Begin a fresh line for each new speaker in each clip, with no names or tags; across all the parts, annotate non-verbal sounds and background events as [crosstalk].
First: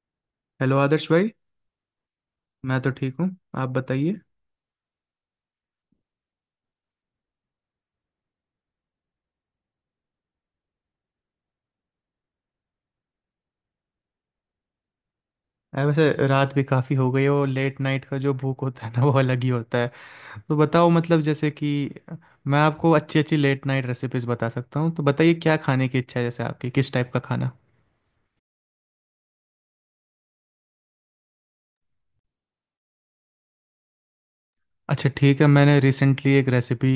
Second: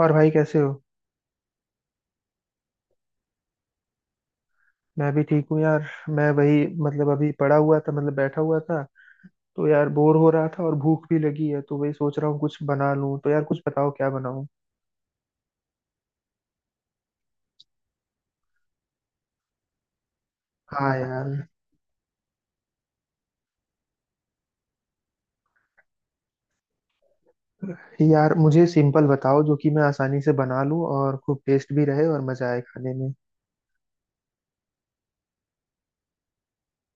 और भाई कैसे हो?
हेलो आदर्श भाई। मैं तो ठीक हूँ। आप बताइए।
मैं भी ठीक हूँ यार। मैं वही, मतलब अभी पड़ा हुआ था, मतलब बैठा हुआ था। तो यार बोर हो रहा था और भूख भी लगी है, तो वही सोच रहा हूँ कुछ बना लूँ। तो यार कुछ बताओ, क्या बनाऊँ?
अरे वैसे रात भी काफ़ी हो गई है, वो लेट नाइट का जो भूख होता है ना वो अलग ही होता है। तो बताओ
हाँ
मतलब
यार।
जैसे कि मैं आपको अच्छी अच्छी लेट नाइट रेसिपीज़ बता सकता हूँ, तो बताइए क्या खाने की इच्छा है, जैसे आपकी किस टाइप का खाना।
यार मुझे सिंपल बताओ जो कि मैं आसानी से बना लूँ और खूब टेस्ट भी रहे और मजा आए खाने में।
अच्छा ठीक है, मैंने रिसेंटली एक रेसिपी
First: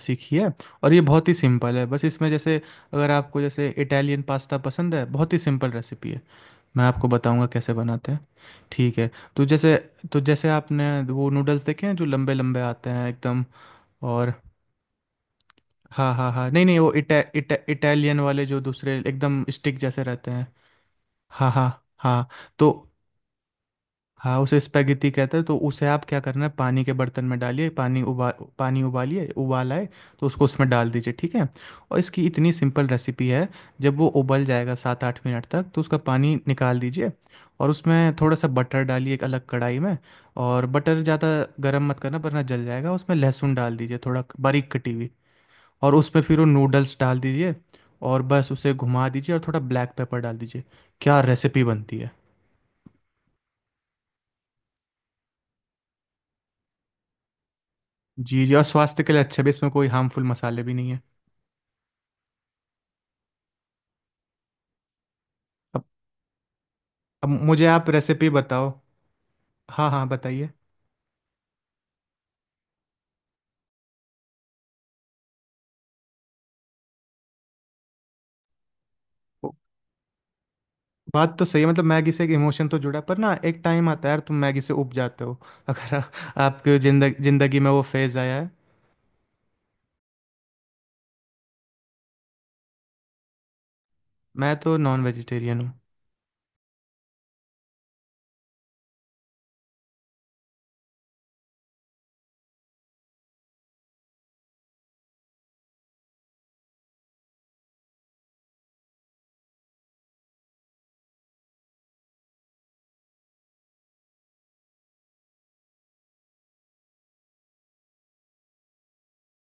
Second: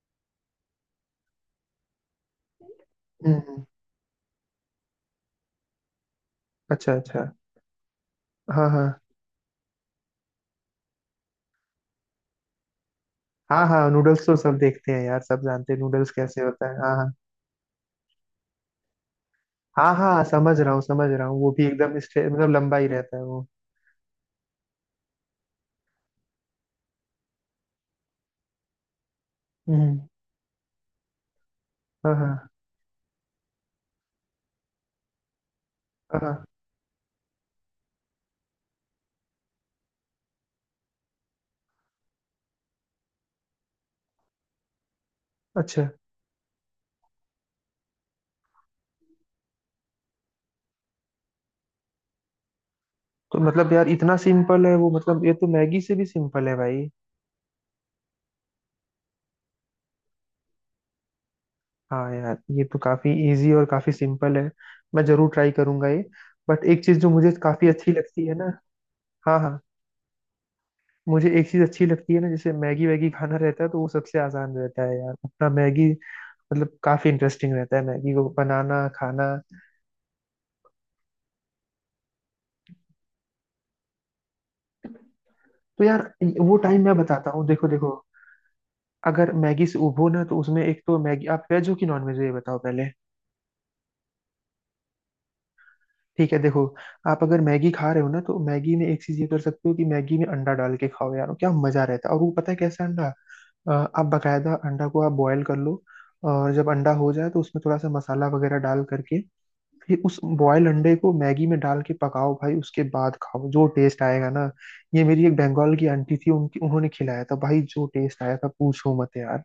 सीखी है और ये बहुत ही सिंपल है। बस इसमें जैसे अगर आपको
हम्म।
जैसे इटालियन पास्ता पसंद है, बहुत ही सिंपल रेसिपी है। मैं
अच्छा
आपको
अच्छा।
बताऊंगा कैसे बनाते हैं।
हाँ हाँ।
ठीक है। तो जैसे तो जैसे आपने वो नूडल्स देखे हैं जो लंबे लंबे आते हैं एकदम।
हाँ हाँ, नूडल्स
और
तो सब देखते हैं यार, सब जानते हैं नूडल्स
हाँ हाँ
कैसे
हाँ, नहीं
होता है।
नहीं, वो
हाँ हाँ।
इटा, इटा, इटालियन वाले जो दूसरे एकदम स्टिक
हाँ
जैसे
हाँ,
रहते हैं।
समझ रहा हूँ समझ रहा हूँ। वो
हाँ
भी
हाँ।
एकदम
हाँ।
मतलब
तो
लंबा ही रहता है वो।
हाँ, उसे स्पेगेटी कहते हैं। तो उसे आप क्या करना है, पानी के बर्तन में डालिए, पानी उबालिए, उबाल आए
हम्म।
तो उसको उसमें डाल दीजिए। ठीक है। और
हाँ
इसकी
हाँ।
इतनी सिंपल रेसिपी है। जब वो उबल जाएगा 7-8 मिनट तक, तो उसका
हाँ।
पानी निकाल दीजिए। और उसमें थोड़ा सा बटर डालिए एक अलग कढ़ाई में। और बटर ज़्यादा गर्म मत करना वरना जल जाएगा, उसमें लहसुन डाल दीजिए थोड़ा बारीक कटी हुई।
अच्छा।
और उसमें फिर वो नूडल्स डाल दीजिए। और बस उसे घुमा दीजिए और थोड़ा ब्लैक पेपर डाल दीजिए। क्या रेसिपी बनती है।
तो मतलब यार इतना सिंपल है वो? मतलब ये तो मैगी से भी सिंपल है भाई।
जी जी, और स्वास्थ्य के लिए अच्छा भी, इसमें कोई हार्मफुल मसाले भी नहीं है।
हाँ यार, ये तो काफी इजी और काफी सिंपल है। मैं जरूर ट्राई
अब
करूंगा ये। बट एक चीज जो
अब
मुझे
मुझे
काफी
आप
अच्छी लगती
रेसिपी
है ना।
बताओ।
हाँ हाँ।
हाँ हाँ, बताइए।
मुझे एक चीज अच्छी लगती है ना, जैसे मैगी वैगी खाना रहता है, तो वो सबसे आसान रहता है यार, अपना मैगी। मतलब काफी इंटरेस्टिंग रहता है मैगी को बनाना खाना।
वो- बात तो सही है, मतलब मैगी से एक इमोशन तो जुड़ा है, पर ना एक टाइम आता है यार, तुम मैगी से उब जाते हो [laughs]
तो
अगर
यार वो
आपके
टाइम मैं
जिंदगी
बताता हूँ,
जिंदगी
देखो
में वो
देखो।
फेज़ आया है।
अगर मैगी से उबो ना, तो उसमें एक तो मैगी आप वेज हो कि नॉन वेज हो, ये बताओ पहले।
मैं तो नॉन वेजिटेरियन हूँ।
ठीक है, देखो। आप अगर मैगी खा रहे हो ना, तो मैगी में एक चीज ये कर सकते हो कि मैगी में अंडा डाल के खाओ यार, क्या मजा रहता है। और वो पता है कैसा अंडा? आप बकायदा अंडा को आप बॉयल कर लो। और जब अंडा हो जाए तो उसमें थोड़ा सा मसाला वगैरह डाल करके, फिर उस बॉयल अंडे को मैगी में डाल के पकाओ भाई, उसके बाद खाओ, जो टेस्ट आएगा ना। ये मेरी एक बंगाल की आंटी थी उनकी, उन्होंने खिलाया था भाई, जो टेस्ट आया था पूछो मत यार।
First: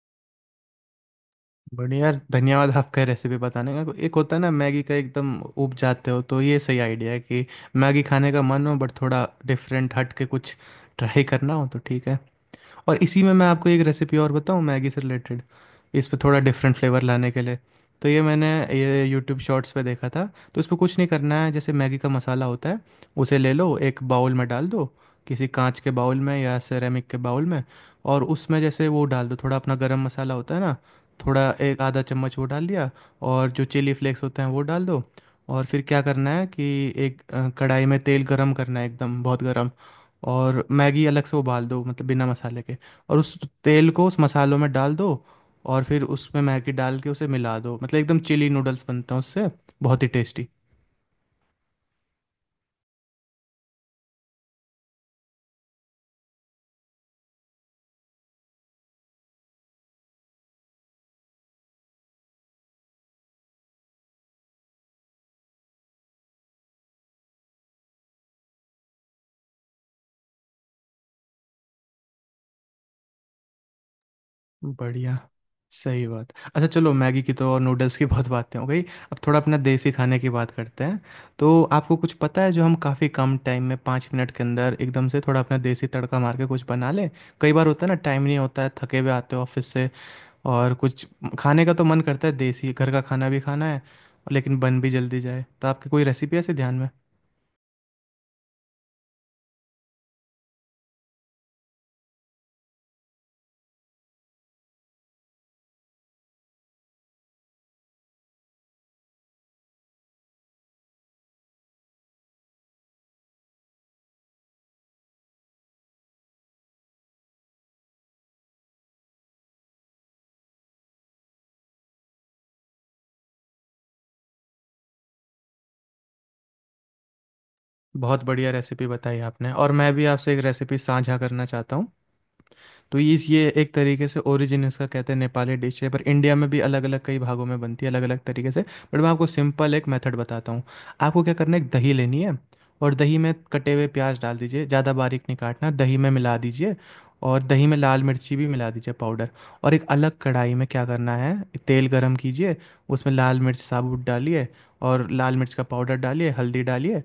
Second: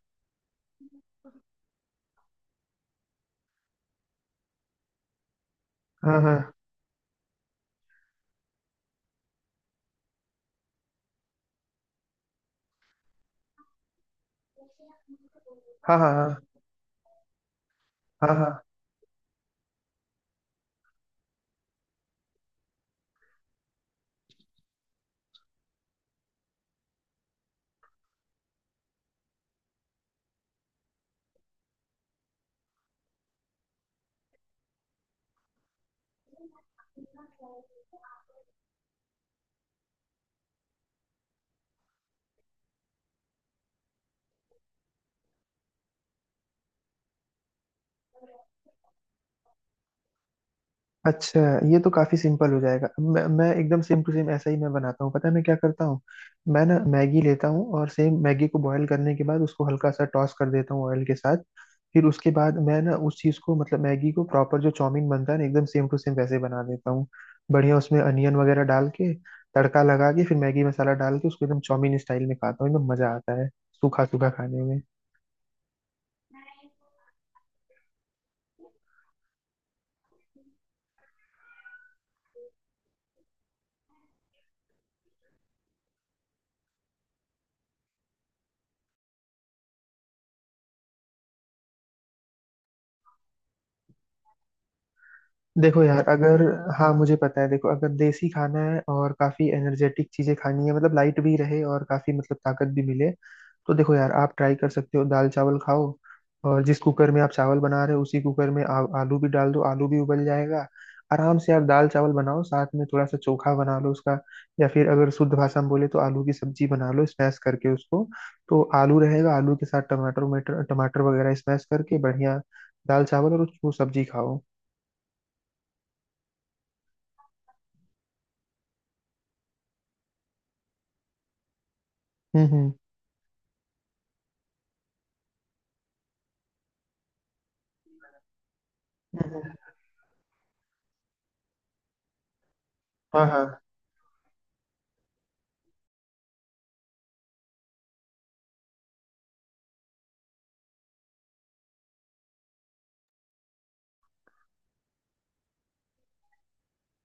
बढ़िया यार, धन्यवाद आपका रेसिपी बताने का। एक होता है ना मैगी का, एकदम उब जाते
हाँ
हो,
हाँ,
तो ये सही आइडिया है कि मैगी खाने का मन हो बट थोड़ा डिफरेंट हट के कुछ ट्राई करना हो तो, ठीक है। और इसी में मैं आपको एक रेसिपी और बताऊँ मैगी से रिलेटेड,
हाँ
इस
हाँ,
पे
हाँ
थोड़ा डिफरेंट फ्लेवर लाने के लिए। तो ये
हाँ,
मैंने
हाँ।
ये यूट्यूब शॉर्ट्स पे देखा था। तो इसमें कुछ नहीं करना है, जैसे मैगी का मसाला होता है उसे ले लो, एक बाउल में डाल दो, किसी कांच के बाउल में या सेरेमिक के बाउल में। और उसमें जैसे वो डाल दो थोड़ा अपना गरम मसाला होता है ना, थोड़ा एक आधा चम्मच वो डाल दिया। और जो चिली फ्लेक्स होते हैं वो डाल दो। और फिर क्या करना है कि एक कढ़ाई में तेल गरम करना है, एकदम बहुत गरम। और मैगी अलग से उबाल दो, मतलब बिना मसाले के। और उस तेल को उस मसालों में डाल दो। और फिर उसमें मैगी डाल के उसे मिला दो, मतलब एकदम चिली नूडल्स बनते हैं उससे, बहुत ही टेस्टी।
अच्छा ये तो काफी सिंपल हो जाएगा। मैं एकदम सेम टू सेम ऐसा ही मैं बनाता हूँ, पता है मैं क्या करता हूँ। मैं ना मैगी लेता हूँ, और सेम मैगी को बॉईल करने के बाद उसको हल्का सा टॉस कर देता हूँ ऑयल के साथ। फिर उसके बाद मैं ना उस चीज को, मतलब मैगी को, प्रॉपर जो चाउमीन बनता है ना एकदम सेम टू सेम वैसे बना देता हूँ। बढ़िया उसमें अनियन वगैरह डाल के, तड़का लगा के, फिर मैगी मसाला डाल के उसको एकदम चाउमीन स्टाइल में खाता हूँ, एकदम मजा आता है सूखा सूखा खाने में।
बढ़िया, सही बात। अच्छा चलो, मैगी की तो और नूडल्स की [laughs] बहुत बातें हो गई। अब थोड़ा अपना देसी खाने की बात करते हैं। तो आपको कुछ पता है जो हम काफ़ी कम टाइम में 5 मिनट के अंदर एकदम से थोड़ा अपना देसी तड़का मार के कुछ बना लें? कई बार होता है ना, टाइम नहीं होता है, थके हुए आते हो ऑफिस से और कुछ खाने का तो मन करता है, देसी घर का खाना भी खाना है लेकिन बन भी जल्दी जाए, तो
देखो
आपकी
यार,
कोई रेसिपी है
अगर
ऐसे ध्यान में?
हाँ मुझे पता है, देखो अगर देसी खाना है और काफी एनर्जेटिक चीजें खानी है, मतलब लाइट भी रहे और काफी मतलब ताकत भी मिले, तो देखो यार आप ट्राई कर सकते हो, दाल चावल खाओ। और जिस कुकर में आप चावल बना रहे हो, उसी कुकर में आलू भी डाल दो, आलू भी उबल जाएगा आराम से। आप दाल चावल बनाओ, साथ में थोड़ा सा चोखा बना लो उसका। या फिर अगर शुद्ध भाषा में बोले, तो आलू की सब्जी बना लो, स्मैश करके उसको। तो आलू रहेगा, आलू के साथ टमाटर, टमाटर टमाटर वगैरह स्मैश करके बढ़िया। दाल चावल और वो सब्जी खाओ।
बहुत बढ़िया रेसिपी बताई आपने, और मैं भी आपसे एक रेसिपी साझा करना चाहता हूँ।
हम्म।
तो इस ये एक तरीके से, ओरिजिन इसका कहते हैं नेपाली डिश है, पर इंडिया में भी अलग अलग कई भागों में बनती है अलग अलग तरीके से, बट मैं आपको
हम्म।
सिंपल एक मेथड बताता हूँ। आपको क्या करना है, एक दही लेनी है। और दही
हाँ
में
हाँ।
कटे हुए प्याज डाल दीजिए, ज़्यादा बारीक नहीं काटना, दही में मिला दीजिए। और दही में लाल मिर्ची भी मिला दीजिए, पाउडर। और एक अलग कढ़ाई में क्या करना है, तेल गरम कीजिए। उसमें लाल मिर्च साबुत डालिए, और लाल मिर्च का पाउडर डालिए, हल्दी डालिए।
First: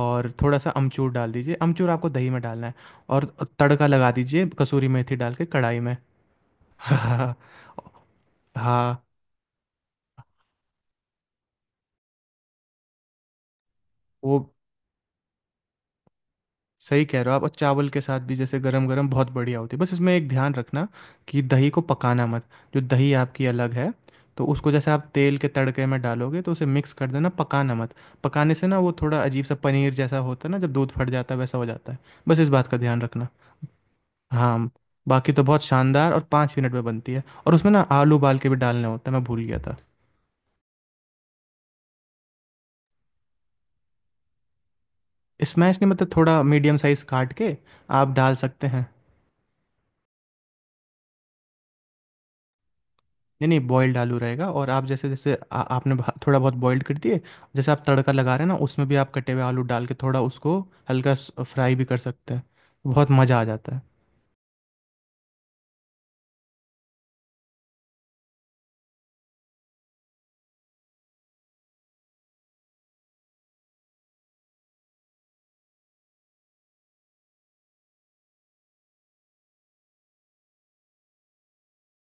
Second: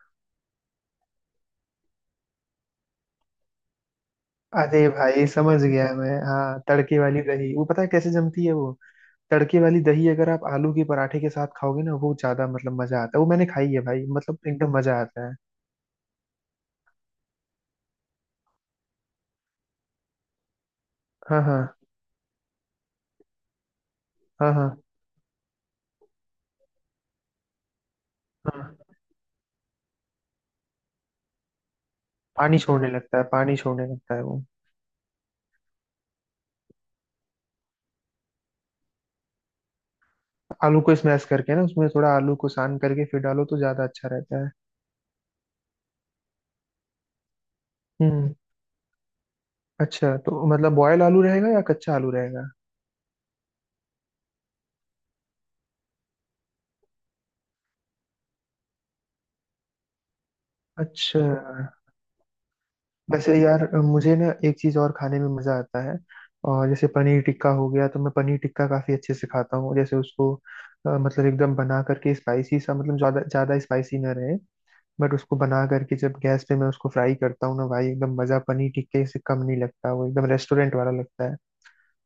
और थोड़ा सा अमचूर डाल दीजिए, अमचूर आपको दही में डालना है। और तड़का लगा दीजिए
अरे
कसूरी मेथी
भाई
डाल के
समझ
कढ़ाई
गया
में
मैं, हाँ तड़के वाली
[laughs]
दही, वो पता है कैसे जमती है वो।
हाँ,
तड़के वाली दही अगर आप आलू के पराठे के साथ खाओगे ना, वो ज्यादा मतलब मजा आता है, वो मैंने खाई है भाई, मतलब
वो
एकदम मजा आता है।
सही कह रहे हो आप। और चावल के साथ भी जैसे गरम गरम बहुत बढ़िया होती है, बस इसमें एक ध्यान रखना
हाँ
कि
हाँ।
दही को पकाना मत। जो दही आपकी अलग है, तो
हाँ हाँ।
उसको जैसे आप तेल के तड़के में डालोगे, तो उसे मिक्स कर देना, पकाना मत। पकाने से ना वो
हाँ।
थोड़ा अजीब सा पनीर जैसा होता है ना, जब दूध फट जाता है वैसा हो जाता है। बस इस
पानी
बात का
छोड़ने
ध्यान
लगता है,
रखना।
पानी छोड़ने लगता है वो।
हाँ, बाकी तो बहुत शानदार, और 5 मिनट में बनती है। और उसमें ना आलू उबाल के भी डालने होते हैं, मैं भूल गया था।
आलू को स्मैश करके ना, उसमें थोड़ा आलू को सान करके फिर डालो तो ज्यादा अच्छा रहता है।
स्मैश नहीं, मतलब थोड़ा मीडियम साइज काट के आप
हम्म।
डाल सकते हैं।
अच्छा तो मतलब बॉयल आलू रहेगा या कच्चा आलू रहेगा?
नहीं नहीं, बॉयल्ड आलू रहेगा। और आप जैसे जैसे आपने थोड़ा बहुत बॉयल्ड कर दिए, जैसे आप तड़का लगा रहे हैं ना, उसमें भी आप कटे हुए आलू डाल के थोड़ा उसको हल्का
अच्छा।
फ्राई भी कर सकते हैं। बहुत
वैसे
मज़ा आ
यार
जाता है।
मुझे ना एक चीज़ और खाने में मज़ा आता है। और जैसे पनीर टिक्का हो गया, तो मैं पनीर टिक्का काफ़ी अच्छे से खाता हूँ। जैसे उसको मतलब एकदम बना करके स्पाइसी सा, मतलब ज़्यादा ज़्यादा स्पाइसी ना रहे। बट उसको बना करके जब गैस पे मैं उसको फ्राई करता हूँ ना भाई, एकदम मज़ा पनीर टिक्के से कम नहीं लगता, वो एकदम रेस्टोरेंट वाला लगता है।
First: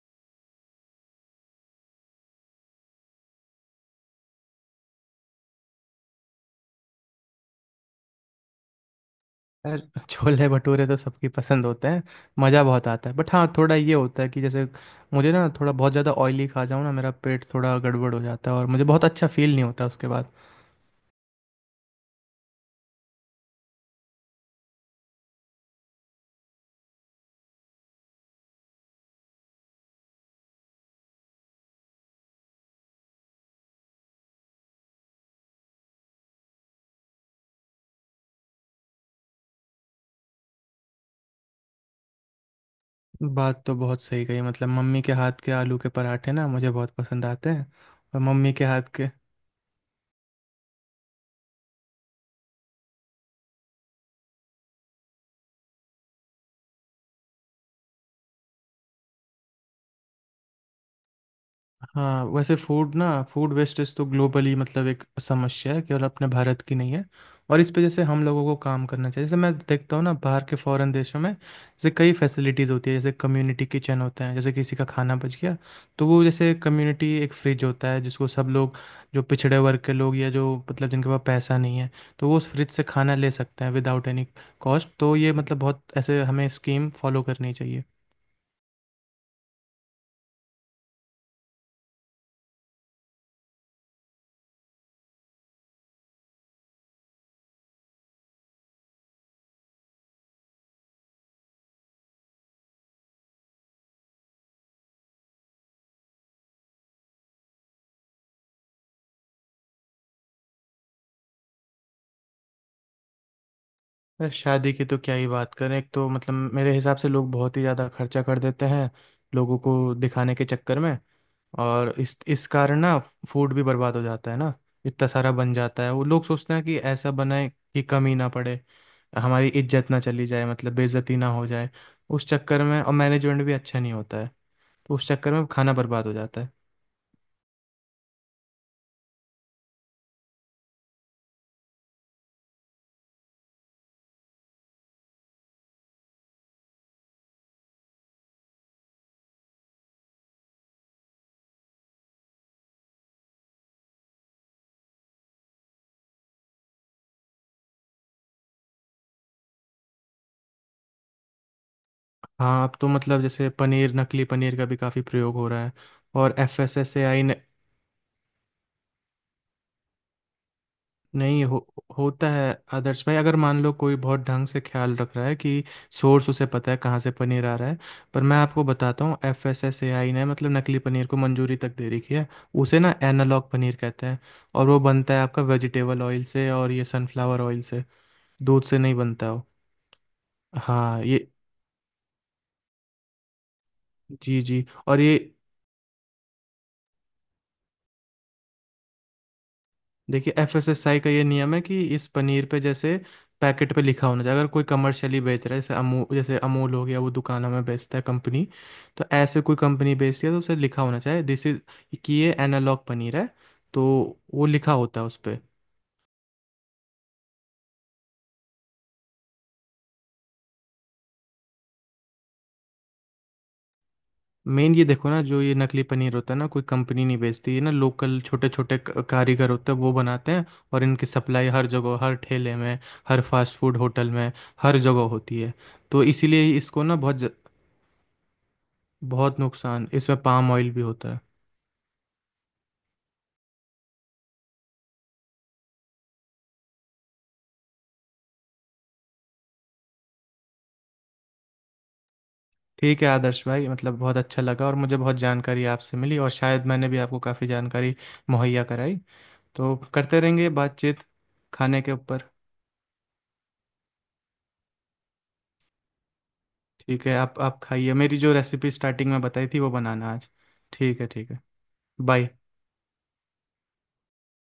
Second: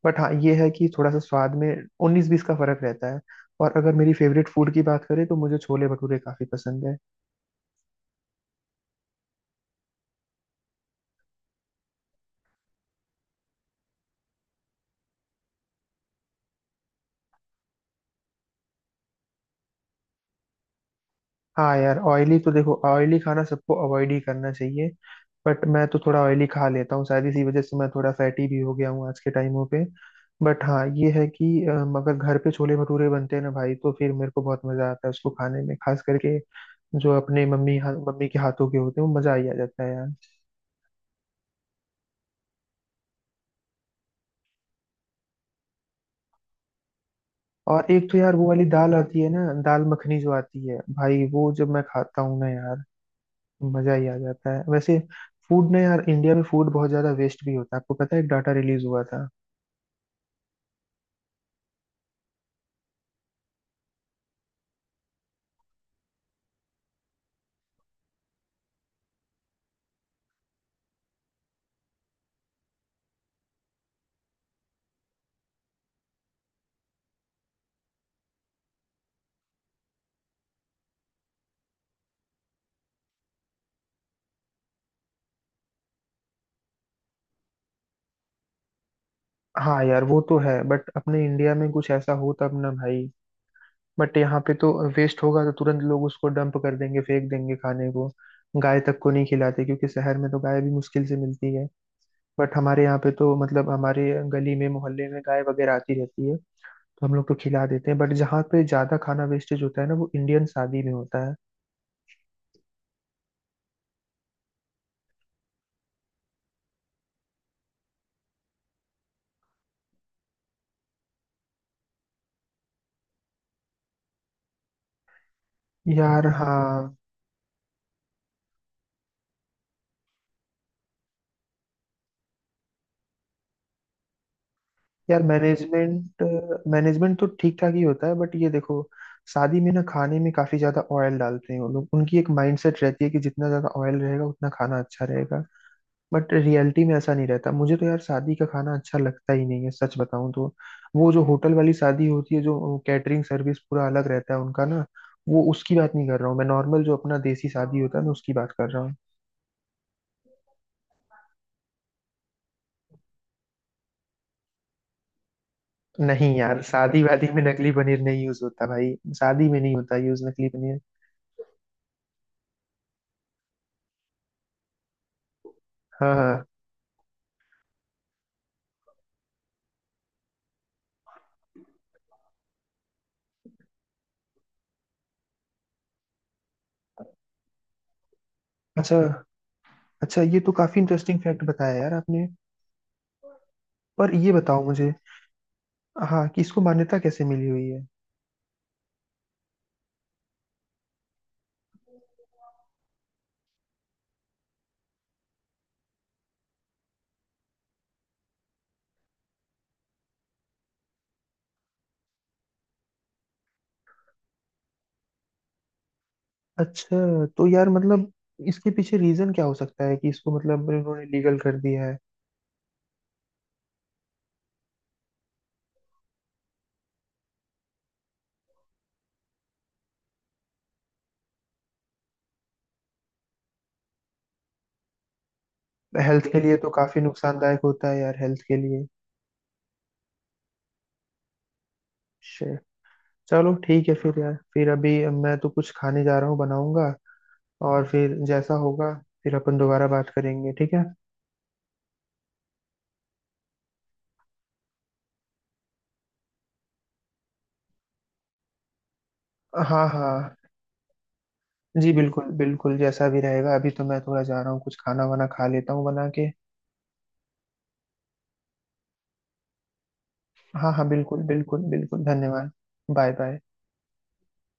बट हाँ ये है कि थोड़ा सा स्वाद में उन्नीस बीस का फ़र्क रहता है। और अगर मेरी फेवरेट फूड की बात करें तो मुझे छोले भटूरे काफ़ी पसंद है।
यार छोले भटूरे तो सबकी पसंद होते हैं, मज़ा बहुत आता है, बट हाँ थोड़ा ये होता है कि जैसे मुझे ना थोड़ा बहुत ज़्यादा ऑयली खा जाऊँ ना, मेरा पेट थोड़ा गड़बड़ हो जाता है और मुझे बहुत अच्छा फील नहीं होता उसके बाद।
हाँ यार, ऑयली तो देखो, ऑयली खाना सबको अवॉइड ही करना चाहिए। बट मैं तो थोड़ा ऑयली खा लेता हूँ, शायद इसी वजह से मैं थोड़ा फैटी भी हो गया हूँ आज के टाइमों पे। बट हाँ ये है कि अगर घर पे छोले भटूरे बनते हैं ना भाई, तो फिर मेरे को बहुत मजा आता है उसको खाने में, खास करके जो अपने मम्मी मम्मी के हाथों के होते हैं, वो मजा ही आ जाता है यार।
बात तो बहुत सही कही, मतलब मम्मी के हाथ के आलू के पराठे ना मुझे बहुत पसंद आते हैं।
और एक तो
और
यार वो
मम्मी
वाली
के हाथ
दाल
के।
आती है ना, दाल मखनी जो आती है भाई, वो जब मैं खाता हूँ ना यार, मजा ही आ जाता है वैसे। फूड ना यार, इंडिया में फूड बहुत ज्यादा वेस्ट भी होता है, आपको पता है एक डाटा रिलीज हुआ था।
हाँ वैसे फूड वेस्टेज तो ग्लोबली मतलब एक समस्या है, केवल अपने भारत की नहीं है। और इस पे जैसे हम लोगों को काम करना चाहिए, जैसे मैं देखता हूँ ना, बाहर के फॉरेन देशों में जैसे कई फैसिलिटीज़ होती है, जैसे कम्युनिटी किचन होते हैं, जैसे किसी का खाना बच गया तो वो जैसे कम्युनिटी एक फ्रिज होता है जिसको सब लोग, जो पिछड़े वर्ग के लोग या जो मतलब जिनके पास पैसा नहीं है, तो वो उस फ्रिज से खाना ले सकते हैं विदाउट एनी कॉस्ट। तो ये मतलब बहुत ऐसे हमें स्कीम फॉलो करनी चाहिए।
हाँ यार, वो तो है बट अपने इंडिया में कुछ ऐसा हो तब ना भाई। बट यहाँ पे तो वेस्ट होगा तो तुरंत लोग उसको डंप कर देंगे, फेंक देंगे खाने को। गाय तक को नहीं खिलाते, क्योंकि शहर में तो गाय भी मुश्किल से मिलती है। बट हमारे यहाँ पे तो, मतलब हमारे गली में मोहल्ले में गाय वगैरह आती रहती है, तो हम लोग तो खिला देते हैं। बट जहाँ पे ज्यादा खाना वेस्टेज होता है ना, वो इंडियन शादी में होता है।
अरे शादी की तो क्या ही बात करें, एक तो मतलब मेरे हिसाब से लोग बहुत ही ज़्यादा खर्चा कर देते हैं लोगों को दिखाने के चक्कर में। और इस कारण ना फूड भी बर्बाद हो जाता है ना। इतना सारा बन जाता है, वो लोग
यार
सोचते हैं कि
हाँ
ऐसा बनाए कि कमी ना पड़े, हमारी इज्जत ना चली जाए, मतलब बेइज्जती ना हो जाए। उस चक्कर में और मैनेजमेंट भी अच्छा नहीं होता है, तो उस
यार,
चक्कर में खाना बर्बाद हो
मैनेजमेंट,
जाता है।
मैनेजमेंट तो ठीक ठाक ही होता है। बट ये देखो, शादी में ना खाने में काफी ज्यादा ऑयल डालते हैं वो लोग। उनकी एक माइंडसेट रहती है कि जितना ज्यादा ऑयल रहेगा उतना खाना अच्छा रहेगा। बट रियलिटी में ऐसा नहीं रहता। मुझे तो यार शादी का खाना अच्छा लगता ही नहीं है, सच बताऊं तो। वो जो होटल वाली शादी होती है, जो कैटरिंग सर्विस पूरा अलग रहता है उनका ना, वो उसकी बात नहीं कर रहा हूँ मैं। नॉर्मल जो अपना देसी शादी होता है ना, उसकी बात कर रहा हूँ।
हाँ, अब तो मतलब जैसे पनीर, नकली पनीर का भी काफ़ी प्रयोग हो रहा है।
नहीं
और एफ
यार,
एस एस
शादी
ए आई
वादी में नकली पनीर नहीं यूज होता भाई। शादी में नहीं होता यूज नकली पनीर।
नहीं हो, होता है आदर्श भाई, अगर मान लो कोई बहुत ढंग से ख्याल रख रहा है कि
हाँ
सोर्स
हाँ।
उसे पता है कहाँ से पनीर आ रहा है। पर मैं आपको बताता हूँ, FSSAI ने मतलब नकली पनीर को मंजूरी तक दे रखी है, उसे ना एनालॉग पनीर कहते हैं। और वो बनता है आपका वेजिटेबल ऑयल से और ये सनफ्लावर ऑयल से, दूध से नहीं
अच्छा।
बनता वो।
अच्छा ये तो काफी
हाँ
इंटरेस्टिंग
ये,
फैक्ट बताया यार आपने। पर ये
जी
बताओ
जी,
मुझे,
और ये
हाँ कि इसको मान्यता कैसे मिली हुई है?
देखिए FSSAI का ये नियम है कि इस पनीर पे जैसे पैकेट पे लिखा होना चाहिए, अगर कोई कमर्शियली बेच रहा है, जैसे अमूल, जैसे अमूल हो गया, वो दुकानों में बेचता है कंपनी। तो ऐसे कोई कंपनी बेचती है तो उसे लिखा होना चाहिए दिस इज, कि ये एनालॉग पनीर है। तो वो लिखा होता है उस पर।
अच्छा तो यार, मतलब इसके पीछे रीजन क्या हो सकता है कि इसको मतलब उन्होंने लीगल कर दिया है?
मेन ये देखो ना, जो ये नकली पनीर होता है ना, कोई कंपनी नहीं बेचती ये ना, लोकल छोटे छोटे कारीगर होते हैं वो बनाते हैं। और इनकी सप्लाई हर जगह, हर ठेले में, हर फास्ट फूड होटल में, हर जगह होती है। तो
हेल्थ के लिए
इसीलिए
तो
इसको ना
काफी
बहुत
नुकसानदायक होता है यार, हेल्थ के लिए।
बहुत नुकसान, इसमें पाम ऑयल भी होता है।
Shit. चलो ठीक है, फिर यार फिर अभी मैं तो कुछ खाने जा रहा हूँ, बनाऊंगा और फिर जैसा होगा फिर अपन दोबारा बात करेंगे, ठीक है।
ठीक है आदर्श भाई, मतलब बहुत अच्छा लगा और मुझे बहुत जानकारी आपसे मिली, और शायद मैंने भी आपको काफ़ी जानकारी मुहैया कराई, तो
हाँ
करते
हाँ।
रहेंगे बातचीत खाने
जी
के
बिल्कुल
ऊपर।
बिल्कुल, जैसा भी रहेगा, अभी तो मैं थोड़ा जा रहा हूँ, कुछ खाना वाना खा लेता हूँ बना के।
ठीक है, आप खाइए, मेरी जो रेसिपी स्टार्टिंग में बताई थी वो बनाना आज।
हाँ हाँ,
ठीक है,
बिल्कुल
ठीक है।
बिल्कुल बिल्कुल,
बाय।
धन्यवाद। Bye bye.